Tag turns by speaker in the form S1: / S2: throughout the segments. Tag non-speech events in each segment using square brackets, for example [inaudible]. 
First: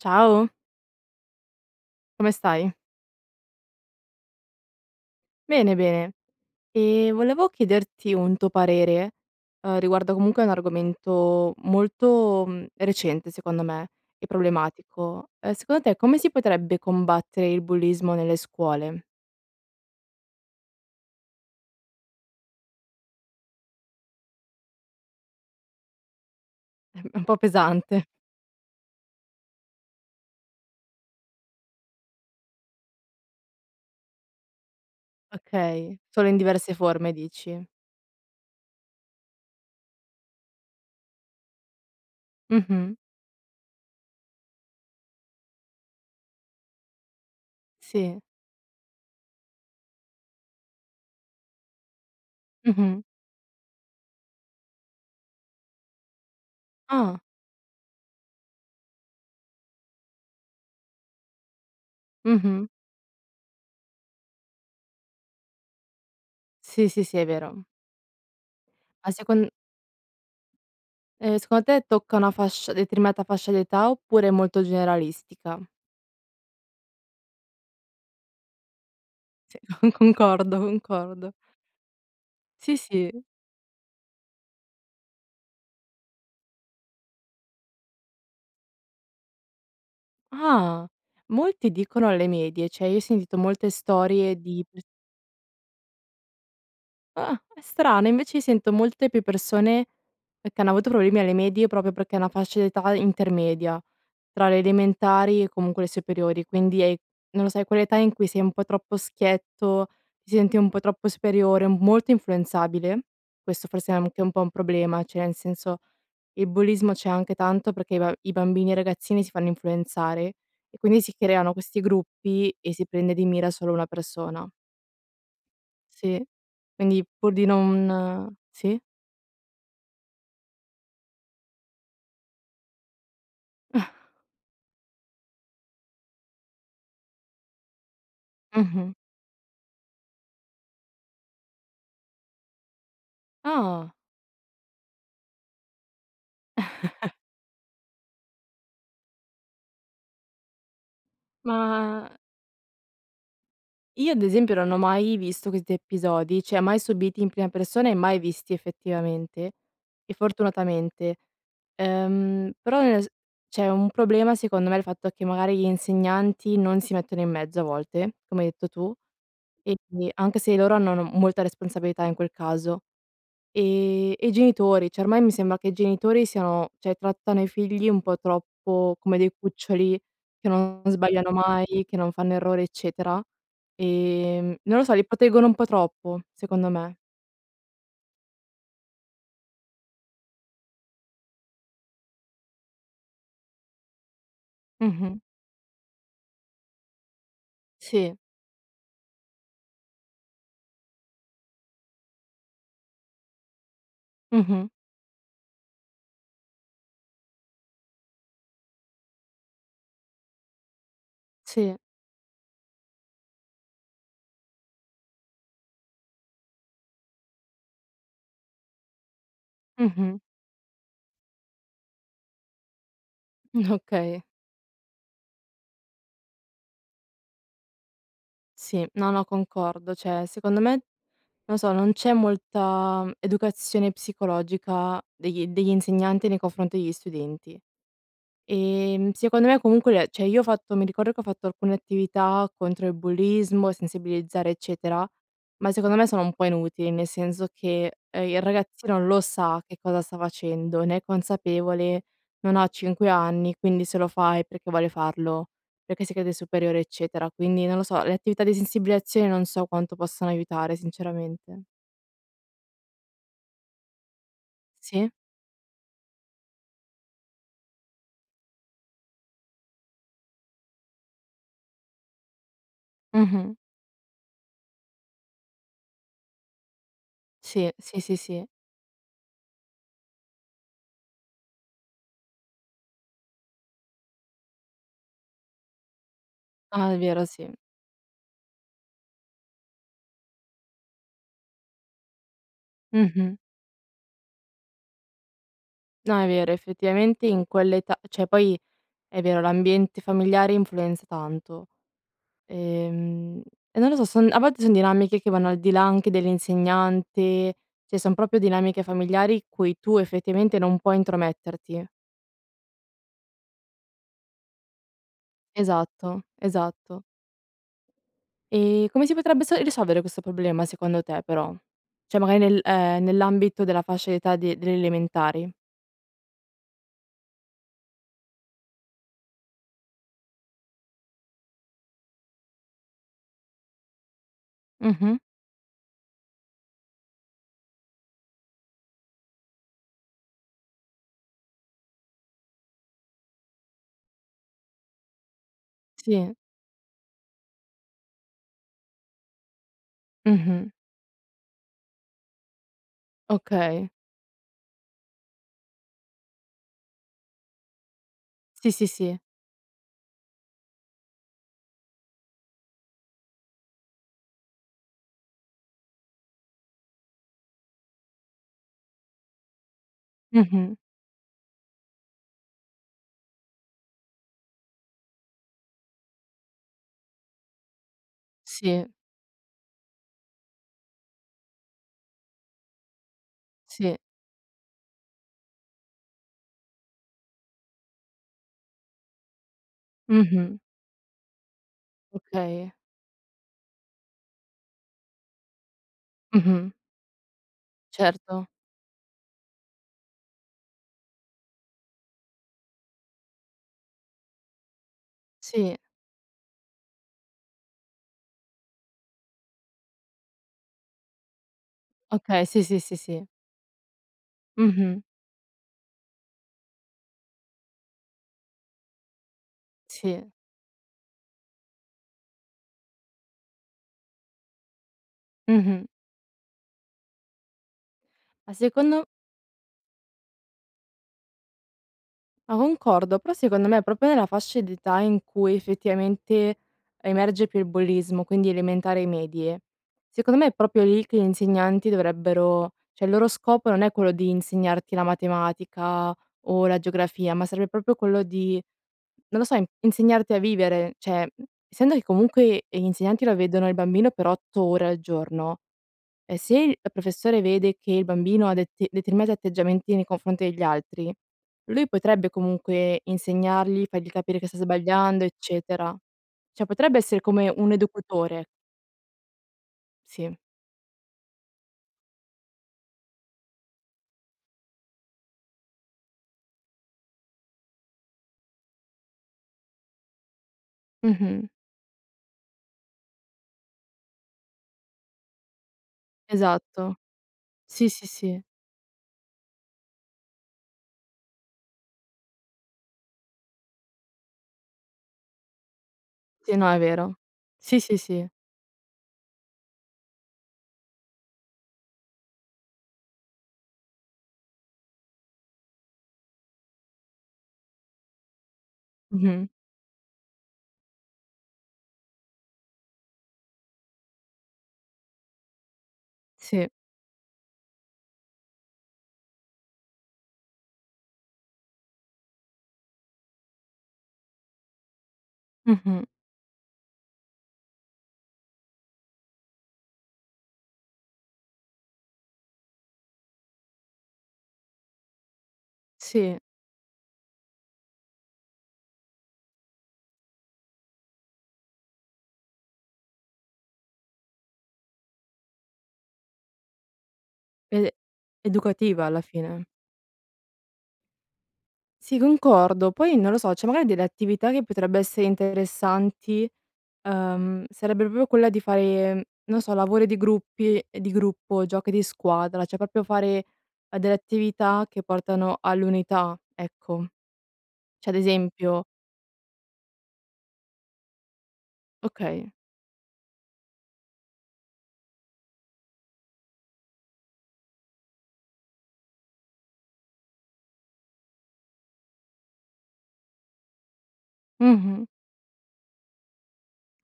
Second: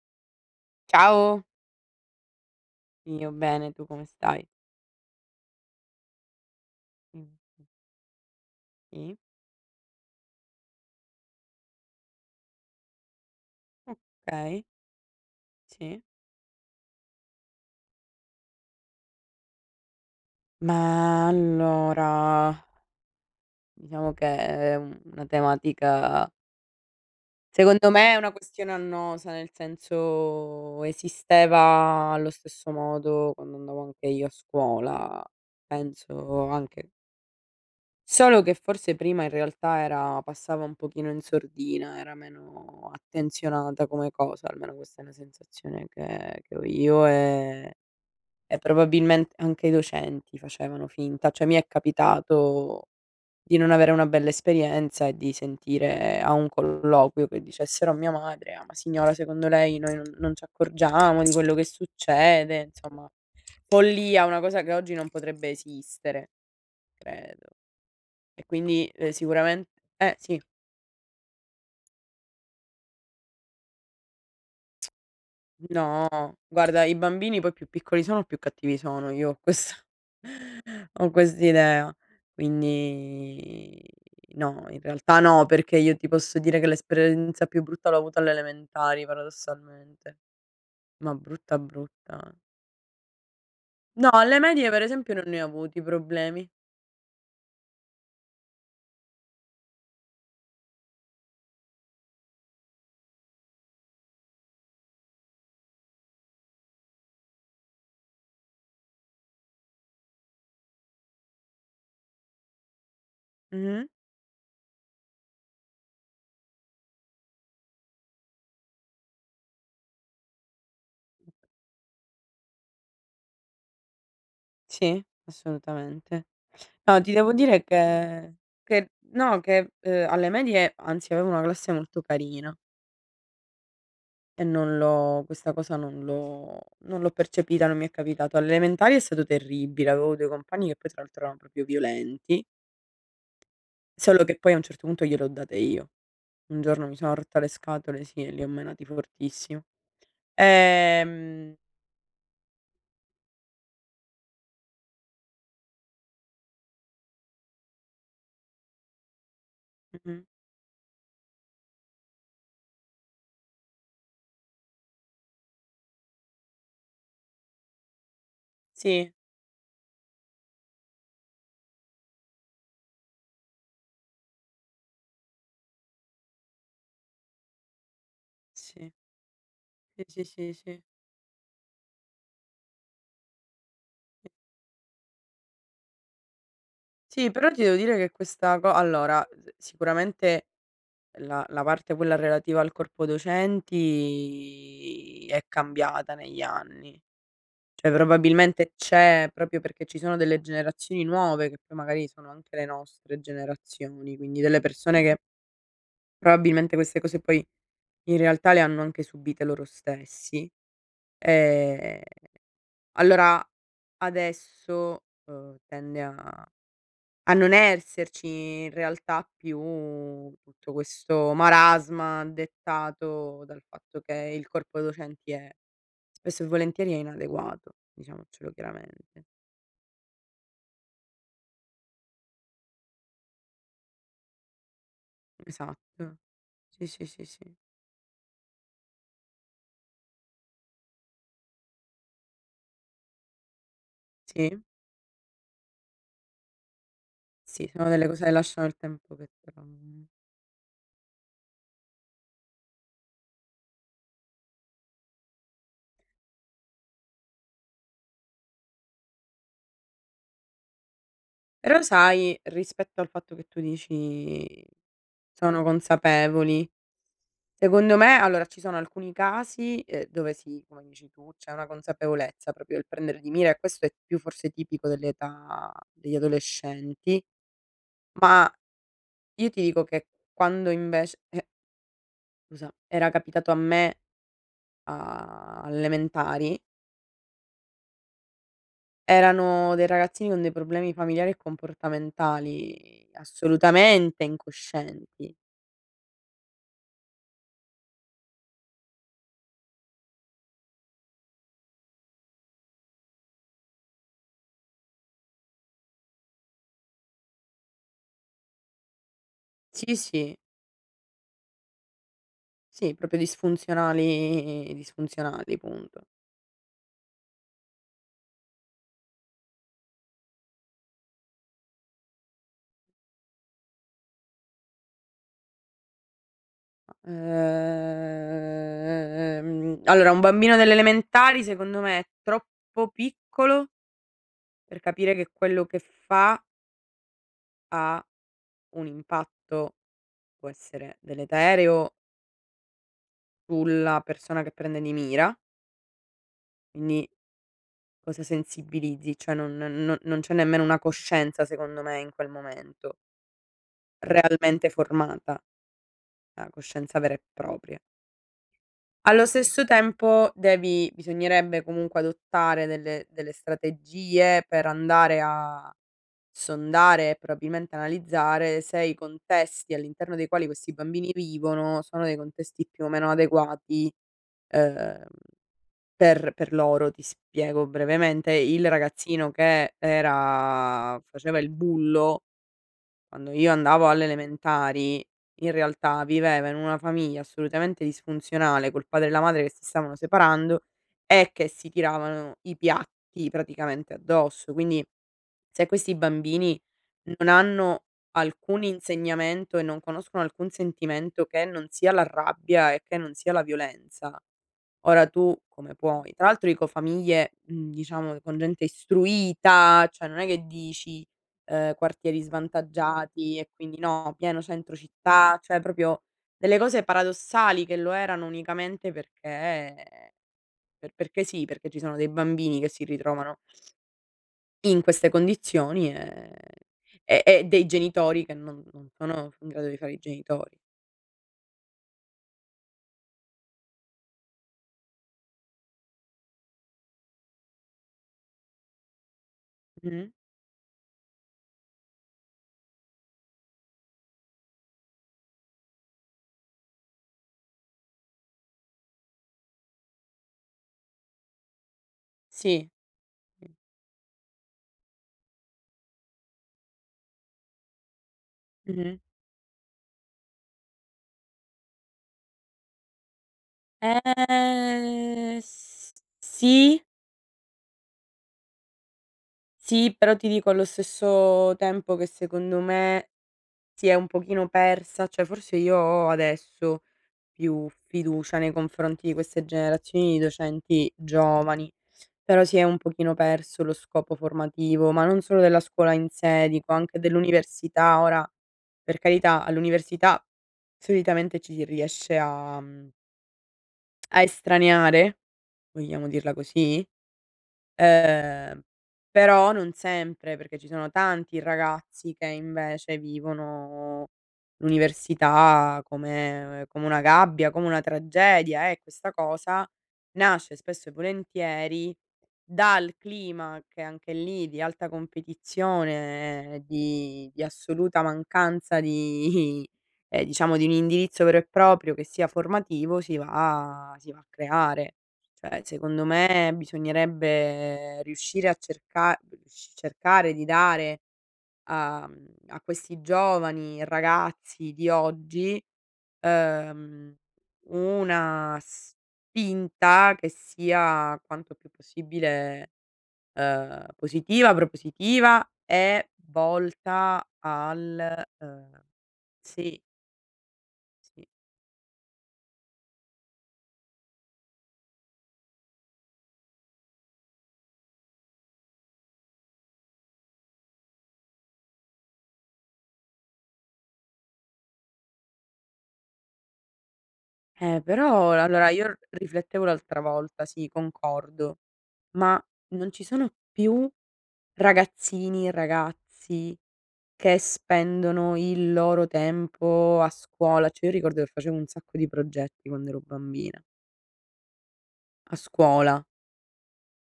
S1: Ciao.
S2: Ciao.
S1: Come stai?
S2: Io bene, tu come stai?
S1: Bene, bene. Ehm, volevo
S2: [unintelligible]
S1: chiederti un tuo parere,
S2: Sì.
S1: uhm, riguardo comunque un argomento molto, mhmm, recente secondo me e
S2: Okay.
S1: problematico: uhm, secondo te
S2: Sì.
S1: come si potrebbe combattere il bullismo nelle scuole?
S2: Ma allora diciamo che è è u una tematica
S1: Ehm, è un po'
S2: secondo
S1: pesante.
S2: me è una questione annosa, nel senso esisteva allo stesso modo quando andavo anche io a scuola.
S1: Okay. Solo in
S2: Penso
S1: diverse
S2: anche
S1: forme dici?
S2: solo che forse prima in realtà era passava un pochino in sordina, era meno
S1: Mh-mh.
S2: attenzionata come cosa, almeno questa è una sensazione che che ho io, ehm,
S1: Sì.
S2: e probabilmente anche i docenti facevano finta; cioè mi è capitato
S1: Mh-mh.
S2: di non avere una bella esperienza e di sentire a un
S1: Ah!
S2: colloquio che dicessero a mia madre: "Ah, ma signora secondo lei noi non non ci accorgiamo di quello che
S1: Mh-mh.
S2: succede." Insomma, follia una cosa che oggi non potrebbe esistere,
S1: Sì, sì, sì è
S2: credo.
S1: vero.
S2: E quindi, ehm,
S1: Ma secon
S2: sicuramen eh, sì.
S1: Ehm, secondo te tocca una fascia determinata fascia d'età oppure è molto
S2: [tsk]
S1: generalistica?
S2: No. Guarda i bambini poi più piccoli sono più cattivi sono, io ho
S1: Sì,
S2: questa
S1: con concordo,
S2: ho
S1: concordo.
S2: quest'idea;
S1: Sì, sì.
S2: quindi no, in realtà no, perché io ti posso dire che l'esperienza più brutta l'ho avuta alle elementari paradossalmente.
S1: Ah!
S2: Ma brutta
S1: Molti dicono
S2: brutta
S1: alle medie. Cioè io ho sentito molte
S2: No, alle
S1: storie di
S2: medie per
S1: [unintelligible]
S2: esempio non ne ho avuti problemi.
S1: Ah, è strano. Invece io sento molte più persone e che hanno avuto problemi alle medie proprio perché è una fascia d'età intermedia tra le elementari e comunque le superiori; quindi è non lo so è quell'età in cui sei un po' troppo schietto, si senti un po' troppo superiore, m molto influenzabile. Questo
S2: Mh.
S1: forse è anche un po' un problema, cioè nel senso il bullismo c'è anche tanto perché i ba i bambini e ragazzini si fanno influenzare e quindi si creano questi gruppi e si prende di mira solo una persona.
S2: Sì,
S1: Sì.
S2: assolutamente. No
S1: Quindi
S2: ti
S1: pur
S2: devo
S1: di
S2: dire
S1: non
S2: che
S1: sì.
S2: che no che, uhm, alle medie anzi avevo una classe molto carina
S1: [chuckles]
S2: e non l'ho questa cosa non l'ho non l'ho percepita, non mi è capitato. Alle
S1: Mh-mh.
S2: elementari è stato terribile, avevo 2 compagni che poi tra l'altro erano proprio violenti
S1: Ah.
S2: solo che poi a un certo punto gliele ho date io. Un giorno mi
S1: [chuckles]
S2: sono rotta le scatole, sì, e li ho menati fortissimo. Ehm
S1: Ma io ad esempio non ho mai visto questi episodi, cioè mai subiti in prima persona e mai visti effettivamente e
S2: Mh-mh.
S1: fortunatamente. Ehm, però nel s cioè un problema secondo è il fatto che magari gli insegnanti non si mettono in mezzo a volte, come hai detto tu,
S2: Sì.
S1: e [unintelligible] anche se i loro hanno, no, molta responsabilità in quel caso. Ehm, e i genitori, cioè ormai mi sembra che i genitori siano cioè trattano i figli un po'
S2: Sì.
S1: troppo come dei cuccioli
S2: I, sì,
S1: che
S2: sì, sì.
S1: non sbagliano mai, che non fanno errori eccetera. Ehm, non lo so li proteggono un po' troppo secondo me.
S2: Sì, però ti devo dire che questa co allora, ehm, si sicuramente la la parte quella relativa al corpo
S1: Mh-mh.
S2: docenti è cambiata negli anni; cioè
S1: Sì.
S2: probabilmente c'è proprio perché ci sono delle generazioni nuove, che poi magari sono anche le nostre generazioni, quindi delle
S1: Mh-mh.
S2: persone che probabilmente queste cose poi in realtà le hanno anche subite loro stessi.
S1: Sì.
S2: Ehm, allora adesso, ehm, tende a a non esserci in realtà più
S1: Mh-mh.
S2: tutto questo marasma dettato dal
S1: [chuckles]
S2: fatto che
S1: Okay.
S2: il corpo docenti è spesso e volentieri è inadeguato diciamocelo
S1: Sì. No,
S2: chiaramente.
S1: no, concordo. Cioè secondo me, non so, non c'è molta educazione psicologica degli degli
S2: Esatto.
S1: insegnanti nei confronti
S2: Sì,
S1: degli
S2: sì, sì, sì.
S1: studenti. Ehm, secondo me comunque l cioè io ho fatto mi ricordo che ho fatto alcune attività contro il bullismo, sensibilizzare
S2: Sì.
S1: eccetera, ma secondo me sono un po' inutili, nel senso
S2: Sì, sono
S1: che,
S2: delle cose
S1: ehm,
S2: che
S1: il
S2: lasciano il
S1: ragazzino
S2: tempo
S1: lo
S2: che
S1: sa che cosa
S2: trovano.
S1: sta facendo, ne è consapevole, non ha 5 anni, quindi se lo fa è perché vuole farlo, perché si crede superiore eccetera. Quindi non lo so, le attività di sensibilizzazione non so quanto possano aiutare sinceramente.
S2: Però sai rispetto al fatto che tu dici:
S1: Sì.
S2: "Sono consapevoli." Secondo me, allora, ci sono alcuni casi, ehm, dove sì, come dici tu, c'è una consapevolezza, proprio il prendere di mira
S1: Mh-mh.
S2: e questo è più forse tipico dell'età degli adolescenti;
S1: Sì, sì, sì, sì.
S2: ma io ti dico che quando invec e Scusa, era capitato a me a all'elementari
S1: Ah, è vero, sì.
S2: erano dei ragazzini con dei problemi familiari e comportamentali
S1: Mh-mh.
S2: assolutamente incoscienti.
S1: No è vero, effettivamente in quell'età cioè poi è vero l'ambiente familiare influenza tanto. Ehm, e non lo so, son a volte son dinamiche che vanno al di là anche dell'insegnante, cioè son proprio dinamiche familiari cui
S2: Sì,
S1: tu
S2: sì.
S1: effettivamente non puoi intrometterti.
S2: Sì proprio disfunzionali disfunzionali punto.
S1: Esatto. Esatto. Ehm, come si potrebbe s risolvere questo problema secondo te, però? Cioè magari nel ehm, nell'ambito della fascia d'età de delle elementari?
S2: Uhm, allora un bambino delle elementari secondo me è troppo piccolo per capire
S1: Mh-mh.
S2: che quello che fa ha un impatto, può essere deleterio sulla persona che prende di mira.
S1: Sì.
S2: Quindi cosa sensibilizzi? Cioè non no non c'è nemmeno
S1: Mh-mh.
S2: una coscienza secondo me in quel momento
S1: Okay.
S2: realmente formata. La coscienza vera e propria.
S1: Sì, sì, sì.
S2: Allo stesso tempo devi bisognerebbe comunque adottare delle delle strategie per andare a sondare e probabilmente analizzare se i contesti all'interno dei quali questi
S1: Mh-mh.
S2: bambini vivono sono dei contesti più o meno adeguati, uhm, per per loro. Ti spiego brevemente: il
S1: Sì.
S2: ragazzino che era faceva il bullo quando io andavo
S1: Sì.
S2: alle elementari, in realtà viveva in una famiglia assolutamente disfunzionale, col padre e la madre che si stavano
S1: Mh-mh.
S2: separando e che si tiravano i
S1: Okay.
S2: piatti praticamente addosso; quindi se questi bambini
S1: Mh-mh.
S2: non hanno
S1: Certo.
S2: alcun insegnamento e non conoscono alcun sentimento che non sia la rabbia e che non sia la violenza, ora tu come
S1: Sì.
S2: puoi Tra l'altro dico famiglie, mhmm, diciamo con gente istruita, cioè non è che dici: "Uhm, quartieri
S1: Okay, sì, sì, sì, sì.
S2: svantaggiati, e quindi" no, pieno centro
S1: Mh-mh.
S2: città. Cioè proprio delle cose paradossali che lo erano unicamente perché
S1: Sì.
S2: per perché sì, perché ci sono dei bambini che si ritrovano in queste
S1: Mh-mh.
S2: condizioni, ehm, e e dei genitori che
S1: Ma
S2: non non
S1: secondo
S2: sono in grado di fare i genitori.
S1: O concordo, però secondo me proprio nella fascia d'età in cui effettivamente emerge più il bullismo, quindi elementari e medie,
S2: Mh.
S1: secondo me è proprio lì che gli insegnanti dovrebbero cioè il loro scopo non è quello di insegnarti la matematica o la geografia, ma serve proprio quello di, non lo so, insegnarti a vivere. Cioè, mhmm, essendo che comunque
S2: Sì.
S1: gli insegnanti lo
S2: Mh.
S1: vedono il bambino per 8 ore al giorno, ehm, se il la professore vede che il bambino ha dete
S2: Mh-mh.
S1: determinati atteggiamenti nei confronti degli altri, lui potrebbe comunque insegnargli, fargli capire che sta sbagliando
S2: Ehm, s
S1: eccetera; cioè
S2: sì?
S1: potrebbe essere come un educatore.
S2: Sì, però ti
S1: Sì.
S2: dico allo stesso tempo che secondo me si è un pochino persa cioè forse io ho adesso più fiducia nei confronti di queste generazioni di docenti
S1: Mh-mh.
S2: giovani, però si è un pochino perso lo scopo formativo, ma non solo della scuola in sé, dico
S1: Esatto.
S2: anche
S1: Sì,
S2: dell'università.
S1: sì,
S2: Ora
S1: sì.
S2: per carità all'università solitamente ci si riesce a, mhmm a estraniare, vogliamo dirla
S1: Sì, no è
S2: così,
S1: vero. Sì, sì, sì.
S2: ehm, però non sempre perché ci sono tanti ragazzi che invece vivono l'università come come una gabbia, come una tragedia e questa
S1: Mh-mh.
S2: cosa nasce spesso e volentieri dal clima che anche lì di alta competizione,
S1: Sì.
S2: di di assoluta mancanza di i ehm, diciamo di un indirizzo vero e proprio che sia formativo si va si va a creare. Cioè secondo
S1: Mh-mh.
S2: me bisognerebbe riuscire a cerca rius cercare di dare a, mhmm a questi giovani ragazzi di oggi,
S1: Sì.
S2: uhm, una spinta che sia quanto più possibile, ehm, positiva, propositiva e volta
S1: Ed è
S2: al, uhm
S1: educativa alla fine.
S2: Sì. Sì.
S1: Si concordo. Poi non lo so, cioè magari delle attività che potrebbe essere interessanti, uhm, sarebbe proprio quella di fare, mhmm, non so, lavori di gruppi ehm, di gruppo, giochi di squadra, cioè proprio fare, ehm, delle attività che portano all'unità, ecco.
S2: Eh
S1: Cioè ad
S2: però ehm, allora
S1: esempio
S2: io r riflettevo l'altra volta, sì concordo, ma
S1: Okay.
S2: non ci sono più ragazzini e ragazzi che spendono il loro tempo a scuola, cioè io ricordo che facevo un sacco di progetti quando ero bambina
S1: Mh-mh.
S2: a scuola.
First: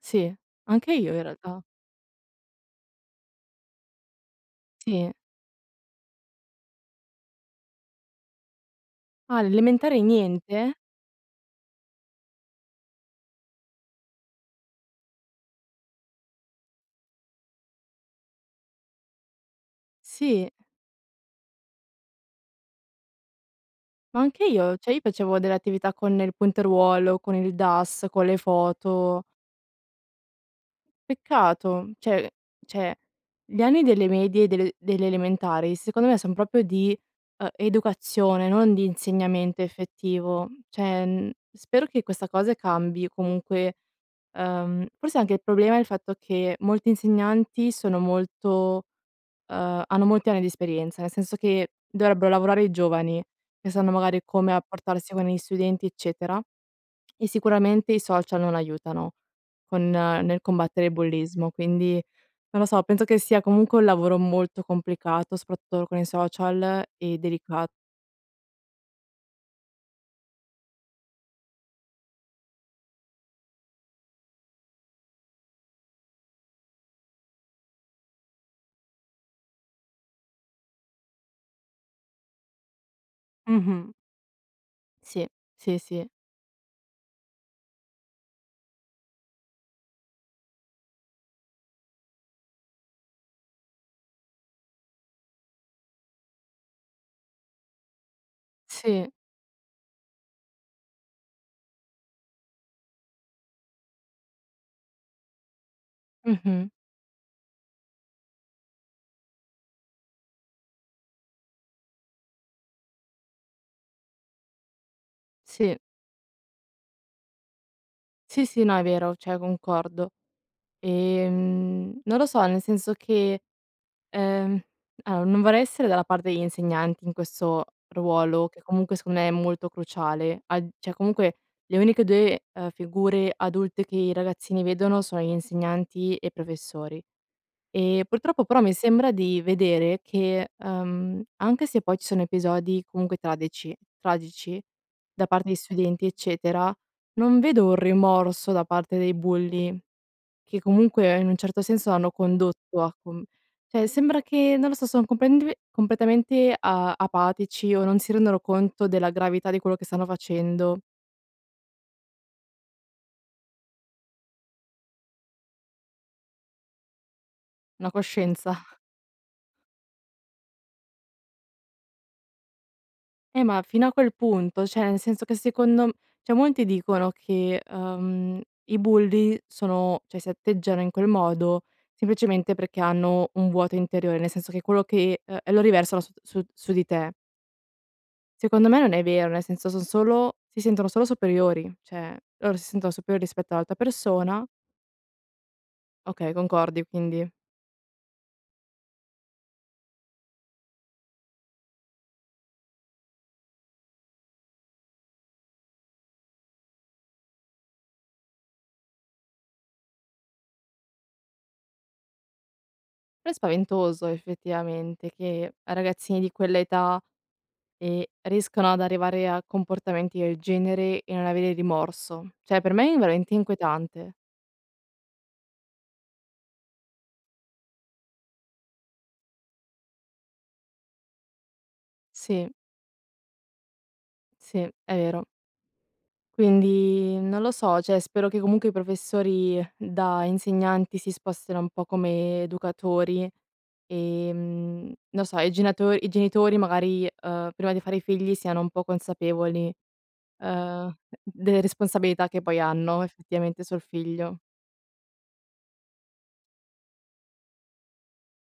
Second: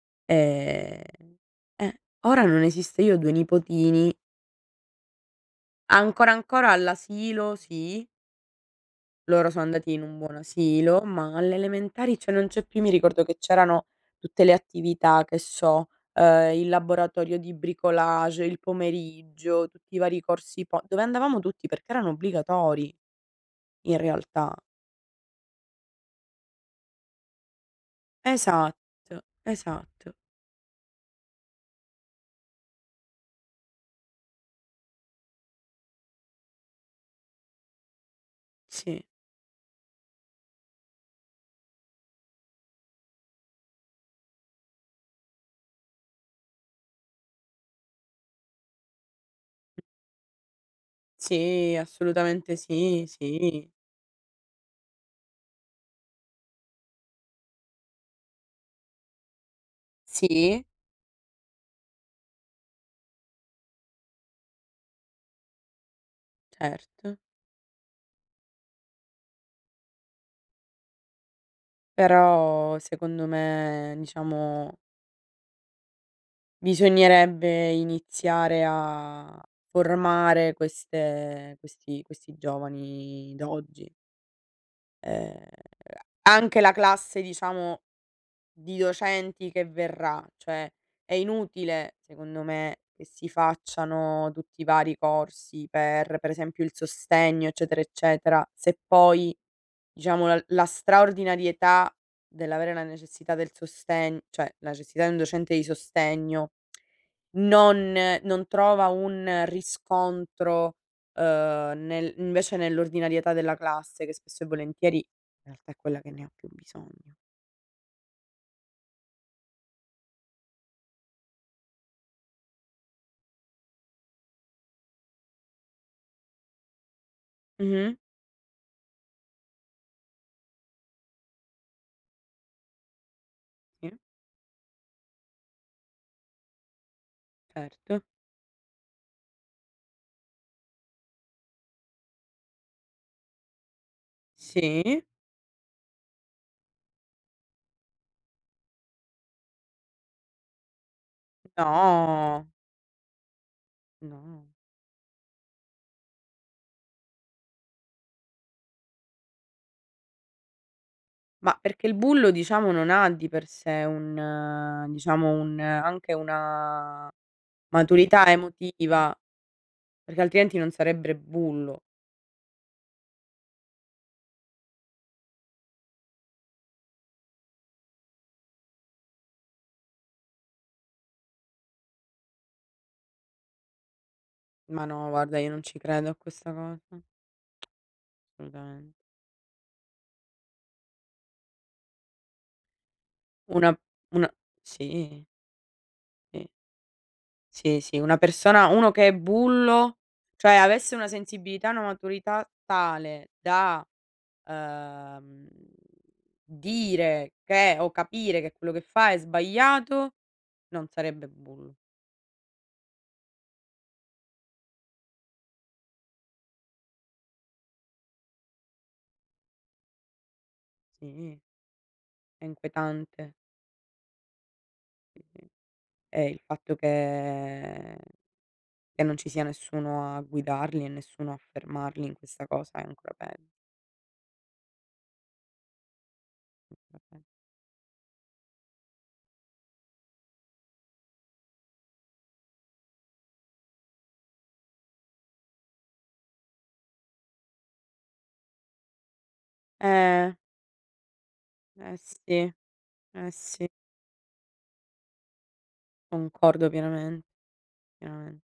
S1: Sì. Anche
S2: Ehm
S1: io in realtà.
S2: eh, ora non esiste, io ho 2 nipotini
S1: Sì.
S2: ancora ancora all'asilo, sì.
S1: Ah,
S2: Loro sono andati in
S1: all'elementari
S2: un buon
S1: niente?
S2: asilo, ma alle elementari cioè non c'è più, io mi ricordo che c'erano tutte le attività, che so: ehm, il laboratorio di bricolage il pomeriggio, tutti i vari
S1: Sì.
S2: corsi po dove andavamo tutti perchè erano obbligatori in
S1: Ma anche
S2: realtà.
S1: io, cioè io facevo delle attività con il punteruolo, con il DAS, con le
S2: Esatto,
S1: foto.
S2: esatto.
S1: Peccato! Cioè- cioè, gli anni delle medie e delle delle elementari, secondo me, son proprio di, ehm, educazione non di
S2: Sì.
S1: insegnamento effettivo; cioè, mhmm, spero che questa cosa cambi, comunque, ehm, forse anche il problema è il fatto che molti insegnanti sono molto, uhm, hanno molti anni di esperienza; nel senso che,
S2: Sì,
S1: dovrebbero
S2: assolutamente
S1: lavorare i
S2: sì,
S1: giovani, che
S2: sì.
S1: sanno magari come rapportarsi con gli studenti eccetera, e sicuramente i social non aiutano con nel
S2: Sì.
S1: combattere il bullismo. Quindi, non lo so, penso che sia comunque un lavoro molto complicato soprattutto, con i social
S2: Certo.
S1: e delicat
S2: Però, secondo me diciamo bisognerebbe iniziare a formare queste questi questi giovani d'oggi.
S1: Mh-mh. Sì,
S2: Ehm,
S1: sì, sì.
S2: anche la classe diciamo, di docenti che verrà, cioè, è inutile secondo me, che si facciano tutti i vari corsi, per per esempio il sostegno, eccetera, eccetera se
S1: Sì.
S2: poi, diciamo la la straordinarietà dell'avere la necessità del sostegno, cioè, necessità di un docente di sostegno,
S1: Mh-mh.
S2: non non trova un riscontro, uhm, nel invece nell'ordinarietà della classe, che spesso e volentieri, è è
S1: Sì.
S2: quella che ne ho più bisogno.
S1: Sì, sì no, è vero cioè, concordo. E, mhmm, non lo so, nel senso che, ehm allora non vorrei essere dalla parte degli insegnanti in questo
S2: Mh-mh.
S1: ruolo, che comunque, secondo me, è molto cruciale; a cioè, comunque le uniche 2 figure adulte
S2: Sì.
S1: che i ragazzini vedono sono gli insegnanti e i professori.
S2: Certo.
S1: Eh, purtroppo però mi sembra di vedere che, ehm, anche se poi, ci sono episodi comunque tradeci tragici
S2: Sì.
S1: da parte di studenti eccetera, non vedo un rimorso da parte dei bulli, che comunque in un certo senso, hanno
S2: No.
S1: condotto a com cioè, sembra
S2: No.
S1: che, non lo so, sono complentve, completamente a apatici o non si rendono conto della gravità di quello che stanno facendo.
S2: Ma, perché il bullo diciamo non ha di per sé un diciamo un anche una
S1: Una
S2: maturità
S1: coscienza! [chuckles]
S2: emotiva, perché altrimenti non sarebbe bullo.
S1: Eh ma fino a quel punto, cioè, nel senso che secondo m cioè, molti dicono che, uhm, i bulli sono cioè, si atteggiano in quel modo, semplicemente perché hanno un vuoto interiore, nel senso che quello
S2: Ma no,
S1: che
S2: guarda,
S1: uhm,
S2: io
S1: e lo
S2: non ci
S1: riversano
S2: credo
S1: s
S2: a
S1: su
S2: questa
S1: su
S2: cosa.
S1: di
S2: [tsk]
S1: te. Secondo me
S2: Solutamente.
S1: non è vero, nel senso, son solo si sentono solo superiori. Cioè, loro si sentono superiori rispetto all'altra
S2: Una una
S1: persona.
S2: sì.
S1: Ok,
S2: Sì.
S1: concordi quindi
S2: Sì, sì, una persona uno che è bullo cioè, avesse una sensibilità e una maturità tale da, uhm, dire che o capire che quello che fa è sbagliato, non sarebbe bullo.
S1: Però è spaventoso effettivamente, che ragazzini di quell'età, e riescano ad arrivare a comportamenti del genere, e non
S2: Sì.
S1: avere rimorso.
S2: È
S1: Cioè, per me è veramente
S2: inquietante.
S1: inquietante.
S2: Eh, il fatto che che non ci sia nessuno a guidarli e nessuno a fermarli in questa
S1: Sì.
S2: cosa è ancora peggio.
S1: Sì, è vero. Quindi, non lo so, cioè, spero che comunque i professori da insegnanti si spostino un po' come educatori, ehm, non so, i genato i genitori magari, uhm, prima di fare i figli siano un po' consapevoli,
S2: Eh.
S1: uhm, delle
S2: Eh
S1: responsabilità che
S2: sì,
S1: poi hanno
S2: eh
S1: effettivamente,
S2: sì.
S1: sul figlio.
S2: Concordo pienamen pienamen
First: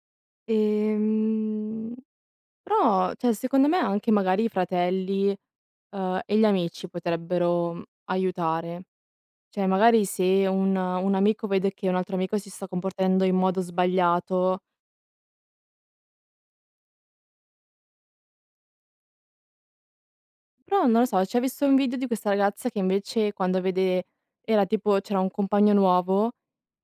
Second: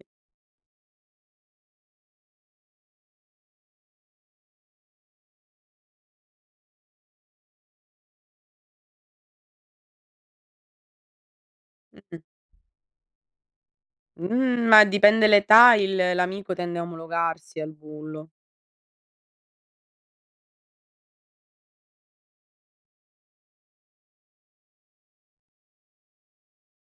S2: Sì.
S1: Ehm, però, cioè, secondo me, anche magari i fratelli, uhm, e gli amici potrebbero aiutare. Cioè, magari se un un amico vede che un altro
S2: Mh-mh.
S1: amico si sta comportando in modo sbagliato.
S2: Mh ma dipende l'età il l'amico tende a omologarsi al bullo.
S1: Però, non lo so, cioè, ho visto un video di questa ragazza che invece quando vede era tipo, c'era un compagno nuovo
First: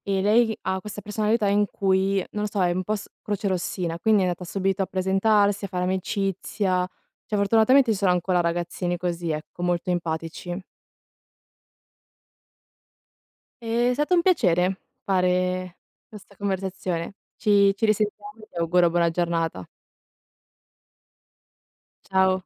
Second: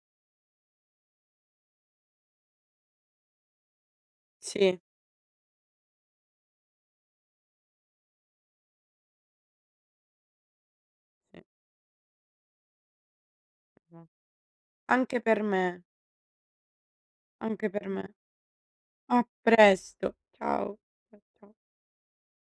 S1: e lei ha questa personalità in cui, non lo so, è un po' s crocerossina, quindi è andata
S2: Sì.
S1: subito a presentarsi, a fare amicizia. Cioè, fortunatamente ci sono ancora ragazzini così ecco, molto empatici. E, è stato un piacere
S2: Anche per me.
S1: fare questa conversazione,
S2: Anche
S1: ci ci
S2: per me.
S1: risentiamo e ti auguro buona
S2: A
S1: giornata.
S2: presto ciao, ciao, ciao.
S1: Ciao.